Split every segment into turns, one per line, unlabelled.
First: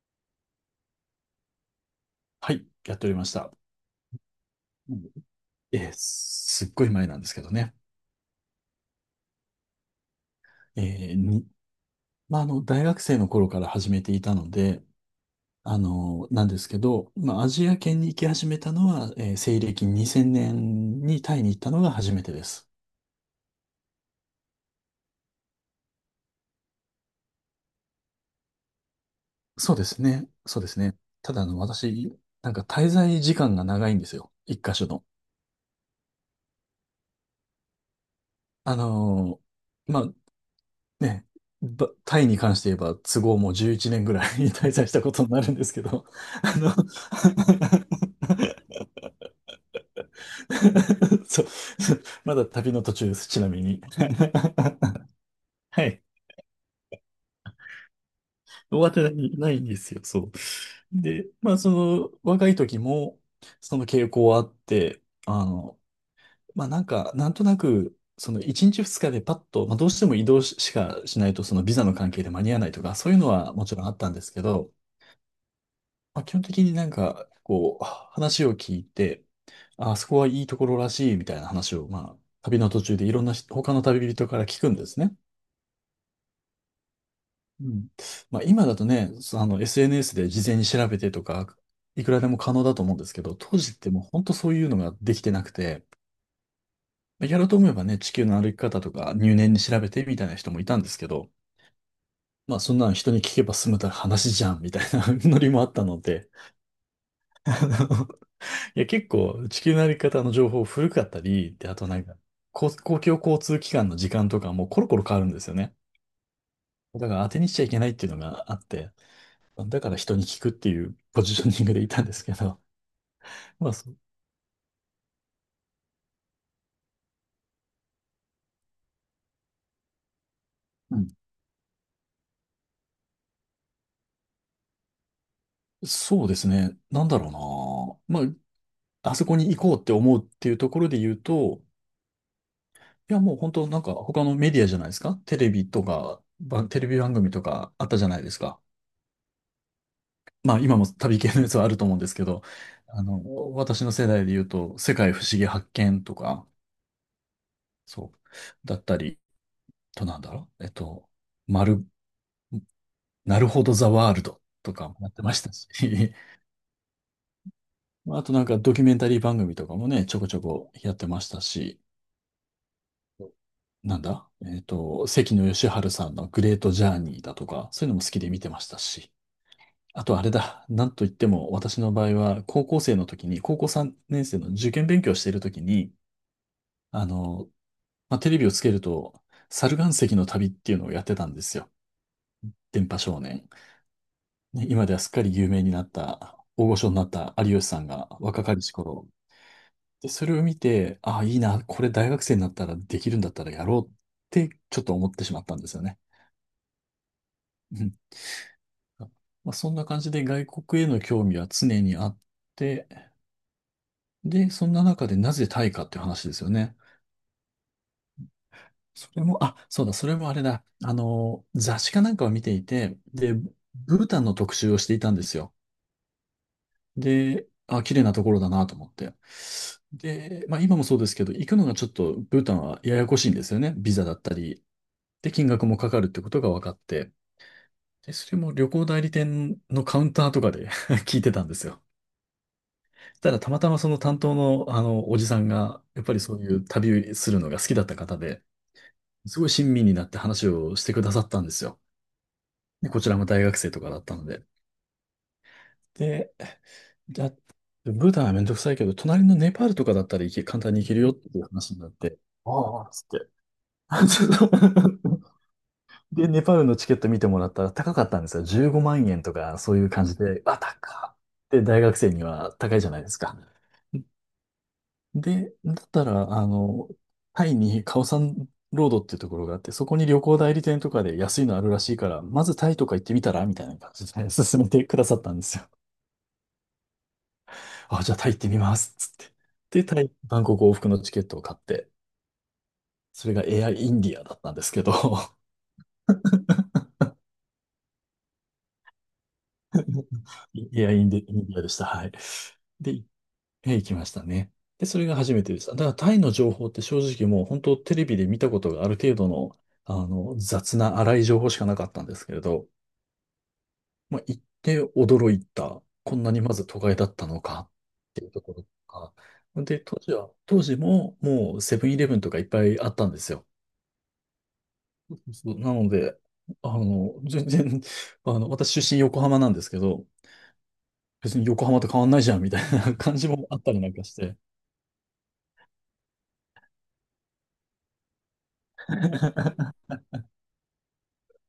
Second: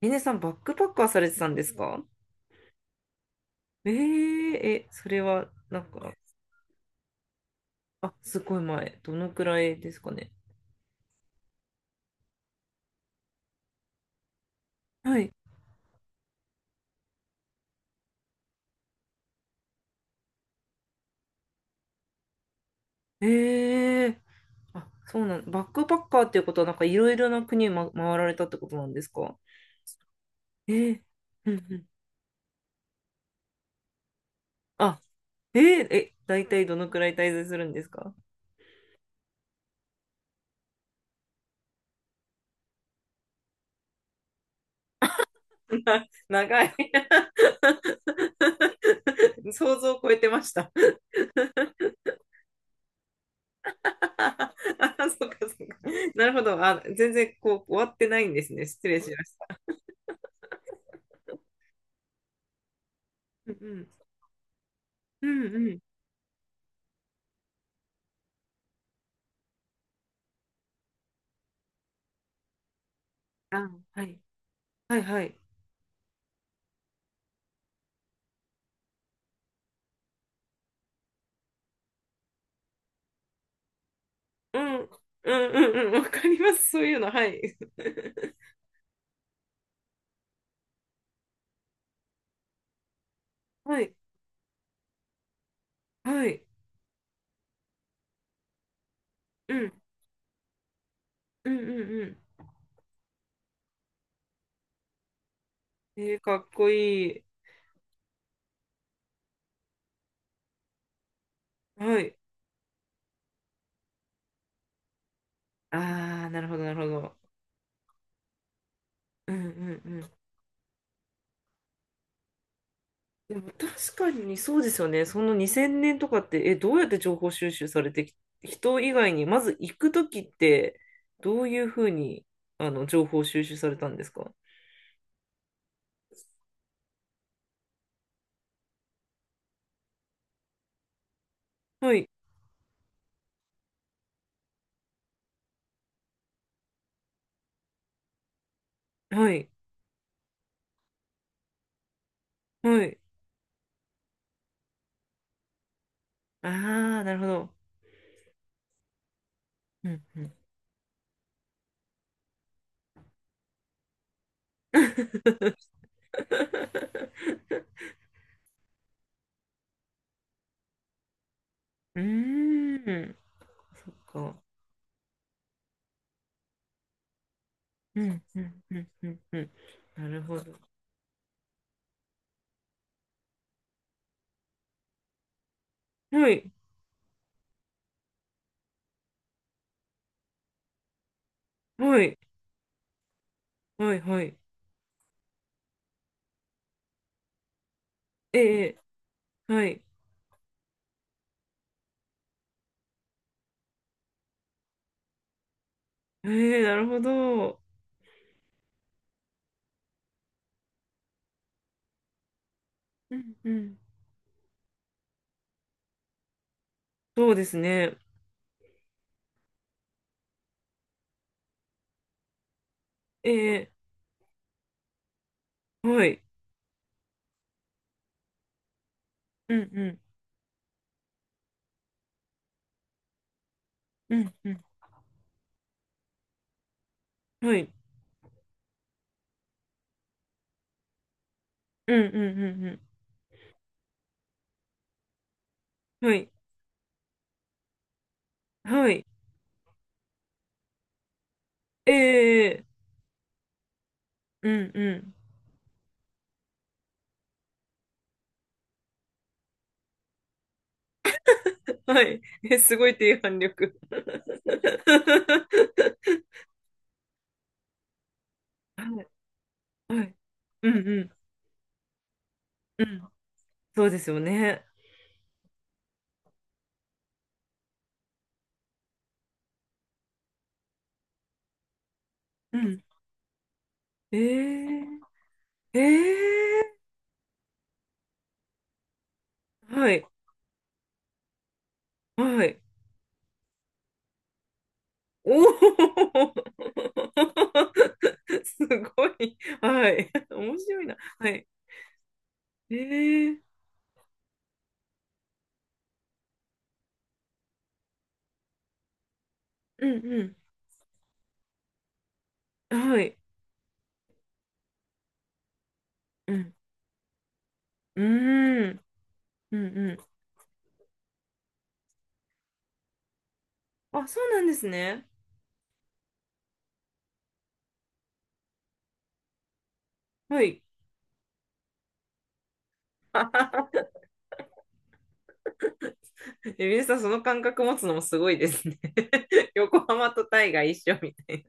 ミネさん、バックパッカーされてたんですか？
はい、やっておりました。う
そ
ん。
れは、なんか。
すっごい前なんですけどね。
あ、すごい前。どのくらいですかね。
えーに、まあ、大学生の頃から始めていたので、
はい。
なんですけど、まあ、アジア圏に行き始めたのは、西暦2000年にタイに行ったのが初めてです。
えー、あ、そうなん、バックパッカーっていうことは、なんかいろいろな国を、ま、回られたってことなんですか？
そうですね。そうで
え
すね。
ー、
ただ、
うんうん。
私、なんか滞在時間が長いんですよ。一箇所
あ、
の。
えー、大体どのくらい滞在するんですか？
あのまあ、ね、タイに関して言えば、都合もう11年ぐらい 滞在したことになるんですけど、あ
長い
の
想像を超えてました。
そう。まだ旅の途中です、ちなみに。
あ、そうかそうか。
はい。
なるほど。あ、全然こう終わってないんですね。
終
失
わっ
礼
てな
しまし
い
た。
ないんですよ、そう。で、まあ、その、若い時も、
うんう
その
ん。
傾向はあって、
うんうん。
まあ、なんか、なんとなく、その、1日2日でパッと、まあ、どうしても移動ししかしないと、その、ビザの関係で間に合わないとか、そういうのは
あ、
もちろんあっ
は
たん
い。
ですけど、
はいはい。
まあ、基本的になんか、こう、話を聞いて、あ、あそこはいいところらしい、みたいな話を、まあ、旅の途中でいろんな人他の旅人から
う
聞く
ん。
ん
う
で
ん
すね。
うんうん。わかります。そういうの。はい。
うん。まあ、今だとね、そあの、SNS で事前に調べてとか、いくらでも可能だと思うんですけど、当時っ
は
て
い。
もう本当そういうのができてなくて、
はい。
まあやろうと思えばね、地球の歩き方とか入念
う
に
ん。
調べてみたいな人もいたんですけど、
うんうんう
まあそんなの人に聞けば済むたら話じゃんみたいな ノリもあったの
ん。
で、
かっこいい。
あのいや結構地球の歩き方の情報古かったり、で、あとな
は
んか、
い。
公共交通機関の時間とかもコロコロ変わるんですよね。
ああ、なるほど、なるほ
だか
ど。
ら当てにしちゃいけないっていうのがあって、
うんう
だ
ん
から
うん。
人に聞くっていう ポジショニングでいたんですけど、
でも
まあ、
確かにそうですよね。その2000年とかって、どうやって情報収集されてき、人以外に、まず行くときって、
うん、
どういうふうに、情報収集されたんですか？
そうですね。なんだろうな。まあ、あそこに行こうって思うっていうところで言うと、
はい。
いや、もう本当なんか他のメディアじゃないですか。テレビとか、テレビ番組とかあったじゃないですか。
はい。
まあ、今も旅系のやつはあると思うんですけど、
はい。
あの、私の世代で言うと、世界不思議発見とか、
ああ、なるほど。
そう、だったり、
うん
とな
う
んだ
ん
ろう。まる、なるほどザワールドとかもやってましたし、まあとなんかドキュメンタリー番組とかもね、ちょこちょこやってましたし、
うーん、そっ
なんだ
か。
えっと、関野吉晴さんのグレートジャーニーだとか、そういうの
う
も好き
ん、
で見
う
てま
ん、
し
う
た
ん、う
し、
ん、うん。
あ
な
とあ
る
れ
ほど。
だ、なんといっても私の場合は高校生の時に、高校3年生の受験勉強している時に、
はい、
あの、まあ、テレビをつけると、猿岩石の旅っていうのをやってたんですよ。
はい、
電波少年。
はい、はい。
ね、今ではすっかり有名になった、大御所になった有吉さんが
え
若かりし
え、
頃
はい。
で、それを見て、ああ、いいな、これ大学生になったらできるんだったらやろうってちょっと思ってしまったんですよね。
ええ、なるほど。
うん。まあ、そんな感じで外国への興味は常にあって、
うん、うん。
で、そんな中でなぜタイかっていう話ですよね。
そうですね。
それも、あ、そうだ、それもあれだ。雑誌かなんかを見ていて、
え
で、
え、
ブータンの特集をしていたんですよ。
はい。
で、あ、綺麗なところだなと思って。
うん、う
で、まあ今もそうですけど、行くのがちょっとブータンはややこしいんですよね。ビザだ
ん、
っ
う
た
ん、う
り、
ん。
で、金額もかかるってことが分かって、
はい。
で、それも旅行代理店のカウンターとかで 聞いてたんですよ。
うん、うん、うん、う
ただ、たまたまその担当の、おじさんが、やっ
ん。
ぱ
は
り
い、
そういう旅するのが好きだった方で、
はい。
すごい親身になって話をしてくださったんですよ。
ええ、
で、こちらも大学生とかだったので。
うん、う
で、ブータンはめんどくさいけど、隣のネパールとかだったら簡単に行けるよっていう話にな
ん。
っ
は
て、
い。す
あ
ご
あ、
い
つっ
低
て。
反力。
で、ネパールのチケット見てもらったら高かったんですよ。15
は
万
い、
円とか、そういう
は
感
い。
じで、あ、
うん、う
高
ん、
っって大学生には高い
う
じゃない
ん。
ですか。
そうですよね。
で、だったら、タイにカオサンロードっていうところがあって、そこに旅行代理店とかで安いのあるらしいから、まず
う
タイ
ん。
とか行ってみたらみたいな感じで
え
勧め
ー、
てくださったんですよ。
え
あ、じゃあタイ行ってみます。つって。で、
は
タ
い、
イ、バンコク往復のチケットを買って、
はい。
それがエアインディアだったんですけど、
おお すごい。はい。面白い
エア
な。
インディ、
は
イン
い。
ディアでした。はい。
え
で、
ー、
行きましたね。で、それが初めてです。だからタイの情報って正直もう本当テレビで見たことがある程度の、
うん
雑な粗い情報しかなかったんですけれど、
うん。はい。
まあ、行って驚いた。こんな
う
にま
ん。
ず都会だったのかっ
う
ていうところ
ー
と
ん。
か。
うん
で、
う
当時ももうセブンイレブンとかいっぱいあったんですよ。
ん。あ、そうなんですね。
そうなので、全然、私出身横浜なんですけど、
はい。
別に横浜と変わんないじゃんみたいな感じもあっ たりなんかして。
皆さん、その感覚持つのもすごいですね。横浜とタイが一緒みたい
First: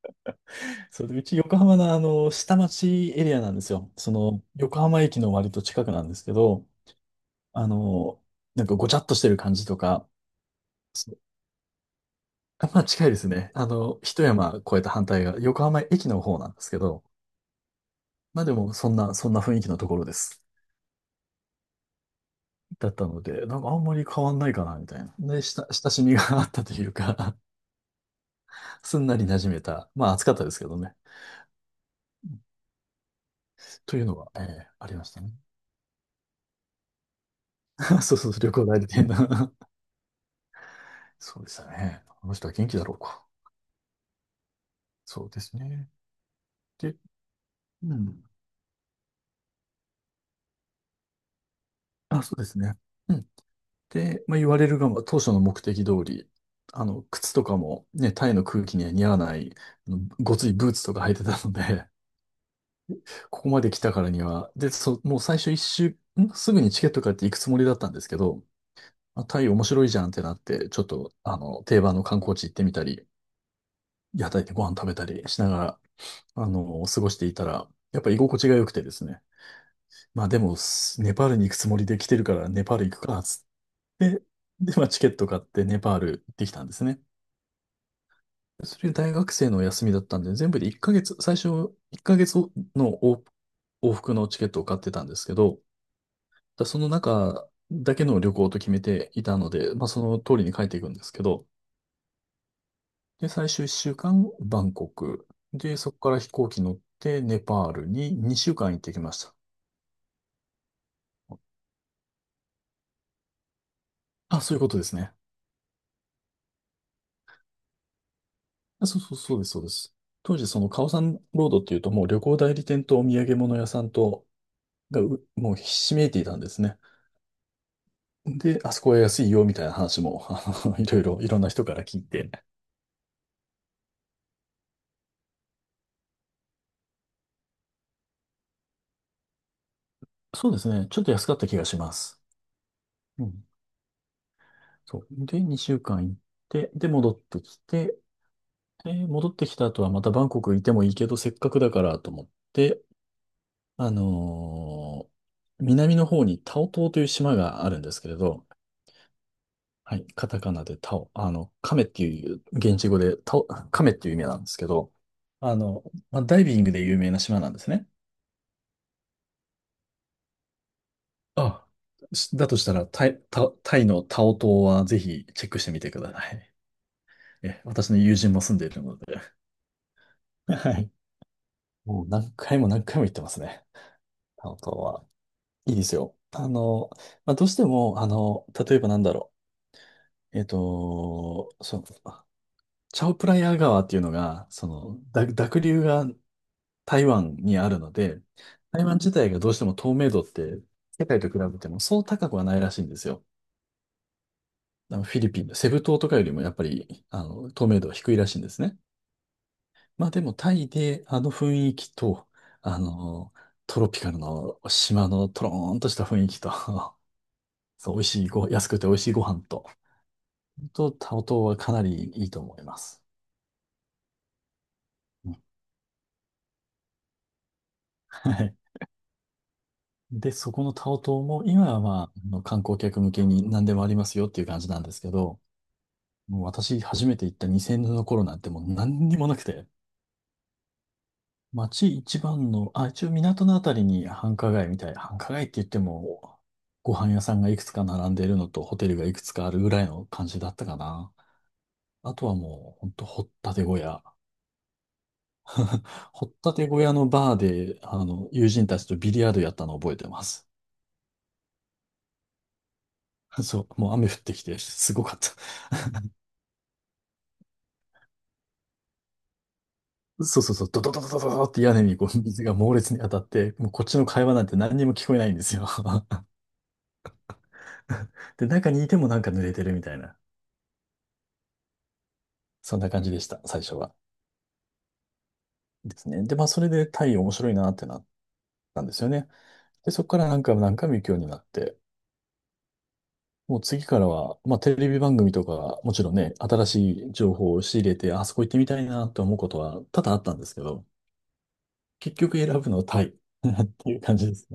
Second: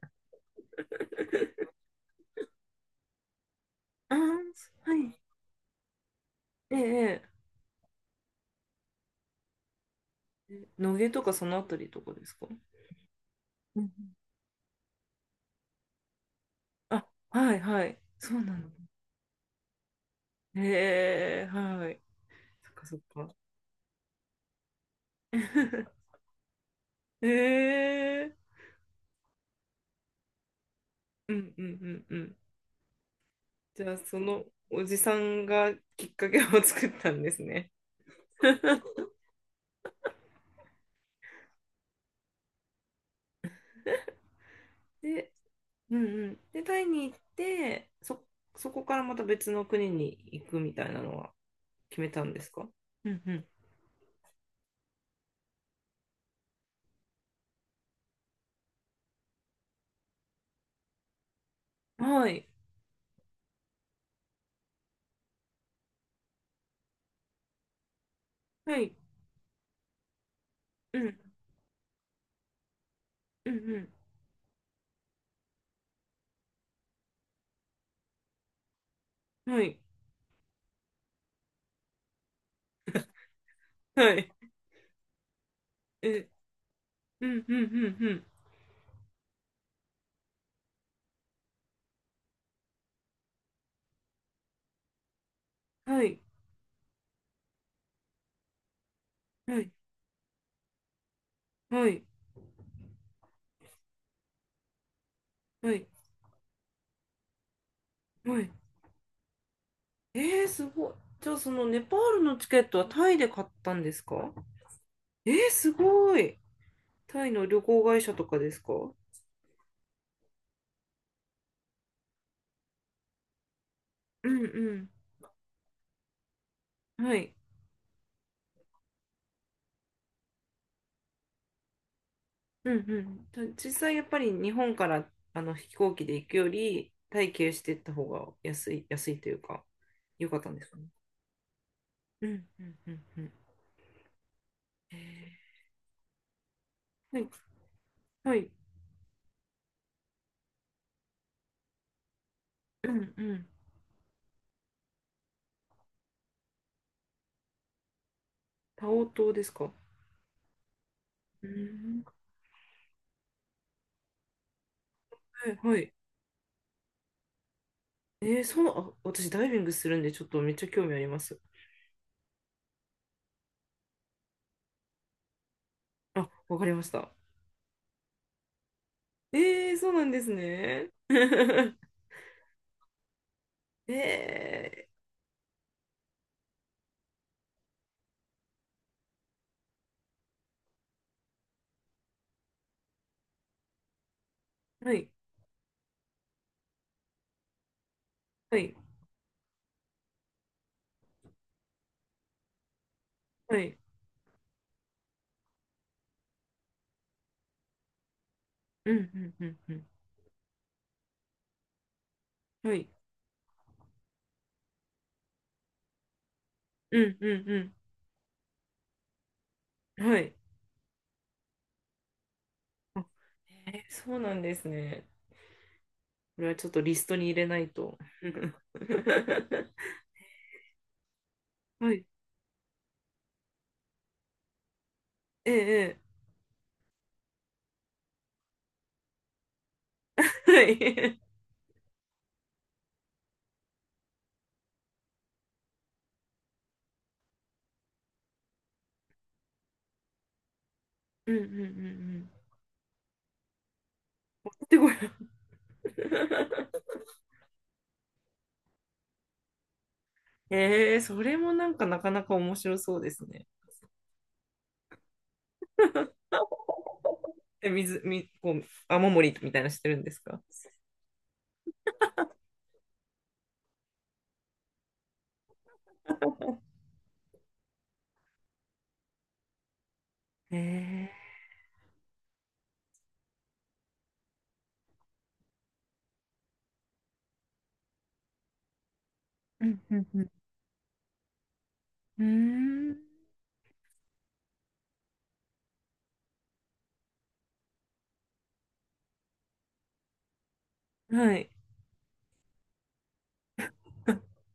それで、うち横浜の下町エリアなんですよ。そ
な。あ
の、横
ー、
浜
はい。
駅の割と近くなんですけど、
ええ、
あの、なんかごちゃっとしてる感じとか、
ええ野毛
そう
とかそのあたりとかですか？
あまあ近いですね。
うん、
一山越えた反対が横浜駅の方なんですけど、
あ、はいはい。そ
ま
う
あで
なの。
もそんな雰囲気のところです。
へえ、はい。そっか
だっ
そっ
たの
か。
で、なんかあんまり変わんないかな、みたいな。で、親しみ が あったという
へ
か
え、
すんなり馴染めた。まあ暑かったですけどね。
うんうんうんうん。じゃ
と
あ、
いうの
そ
は、え
の
え
お
あり
じ
まし
さ
たね。
んがきっかけを 作ったんですね。
そうそう、旅行代理 店な そうでしたね。あの人は元気だろうか。そう
で、
ですね。
うんうん。で、タイ
で、
に行って、
うん。
そこからまた別の国に行くみたいなのは決めた
あ、
ん
そ
で
うで
す
す
か？
ね。
う
うん。
ん
で、まあ、言われるがまあ、当初の目的通り、靴とかもね、タイの空気には似合わない、あのごついブーツとか履いてたので、
うん。はい。
ここまで来たからには、で、もう最初一周、すぐにチケット買って行くつもりだったんですけど、
はい。
あ、タイ面白いじゃんってなって、ちょっ
う
と、
ん。
定番の観光地行ってみたり、
うん
屋台でご飯食べたりしながら、過ごしていたら、やっぱ居心地が良くてですね。
うん。はい。
まあでも、ネパールに行くつもりで来てるから、ネパール行くか、
は
で、
い。
で、まあ、チケット買ってネパール
え、
行ってきたんですね。
うんうんうんうん。
それ大学生の休みだったんで、全部で1ヶ月、最初1ヶ月の往復のチケットを買ってたんですけど、
はい。
その中だけの旅行と決めていたの
はい。
で、まあ、その通りに帰っていくんですけど、
はい。
で、最終1週間、バンコク。
は
で、
い。
そこから飛行機乗って、ネパールに
は
2
い。
週間行ってきました。
すごい。じゃあ、そのネパールのチケットはタイで買ったんですか？
あ、そういうことですね。
すごい。タイの旅行会社とかですか？う
あ、
ん
そうそう、そうです、そうです。当時、そのカオサンロードっていうと、もう旅行代理店とお土産物屋さんと、
う
もうひしめいていたんですね。
ん。はい。
で、あそこは安いよみたいな話も、いろんな人から聞いて。
うんうん。実際、やっぱり日本からあの飛行機で行くより、タイ経由していった方が安い、安いというか、良かっ
そ
た
う
ん
で
で
す
すか
ね。
ね。
ちょっと安かった気がします。
うんうんうんう
う
ん。
ん。そう。で、
え
2週間行って、で、戻っ
はい。
てきて、
はい。
で戻ってきた後はまたバンコクいてもいいけど、せっかくだからと思って、
うんうん。
あのー南の方にタオ島という島があるんですけれど、
タオ島ですか？
はい、カタカナでタオ、
う
カメって
ん。
いう、現地語でタオ、カメっていう意味なんですけど、
は
あ
いは
の、
い。
まあ、ダイビングで有名な島なんですね。
そう、あ、私ダイビングするんで、ちょっとめっちゃ興味あります。
あ、だとしたら、タイのタオ島はぜひチェックしてみてくださ
あ、
い。
わかりました。
え、私の友人も住んでいるので。
ええ、そうなんです
は
ね。
い。もう何回も何回も行ってますね。タオ島
ええ、
は。いいですよ。まあ、どうしても、例えばなんだろう。そう、チャオプラヤ川っていうのが、そ
は
の、
い、
濁流が台湾にあるので、
はい、
台湾自体がどうしても透明度って世界と比べてもそう高くはないらしいんですよ。
はい。
あのフィリピンのセブ島とかよりもやっぱり、透明度は低いらしいんですね。
うん、うん、うん、うん。
まあでもタイであの雰囲気と、
は
あ
い、
の、トロピカルの島のトローンとした雰囲気と
うん、うん、う
そう、美味しいご、安くて美味しいご飯と、
ん。はい。
と、タオ島はかなりいいと思います。
あ、ええ、そうなんですね。
うん、
これはちょっとリストに入れないと。
はい。で、そこのタオ島も、今は
は
まあ、
い、
あの観光客向けに何でもありますよっていう感じなんですけど、
ええ、
もう私初めて行った2000年の頃なんてもう何にもなくて、
ええ、はい。
街一番の、あ、一応港のあたりに繁華街みたい。繁華街って言っても、ご飯屋さんがいくつか並んでいるのと、ホテルがいくつかあるぐらいの感じだったかな。
うん、うん、うん、う
あと
ん。
はもう、ほんと、掘ったて小屋。
で、これ。
掘ったて 小屋のバーで、友人たちとビリヤードやったのを覚えてます。
ええ、それもなんかなかなか面白そうです ね。
そう、もう雨降ってきて、すごかった。
え、こう、雨漏りみたいなのしてるんです
そ
か？
うそうそう、ドドドドドドドって屋根にこう水が猛烈に当たって、もうこっちの会話なんて何にも聞こえないんですよ。で、中にいてもなんか濡れてるみたいな、
ええ、
そんな感じでした、最初は。ですね。で、まあ、それでタイ面白いなってなったんですよね。
うん
で、
う
そ
ん
こか
う
ら
ん。
何回も何回も行くようになって、
うーん、
もう次からは、まあ、テレビ番組とか、もちろんね、新しい情報を仕入れて、あそこ行ってみたいなと思うことは多々あったんですけど、
はい。
結局選ぶのはタイ っていう感じです。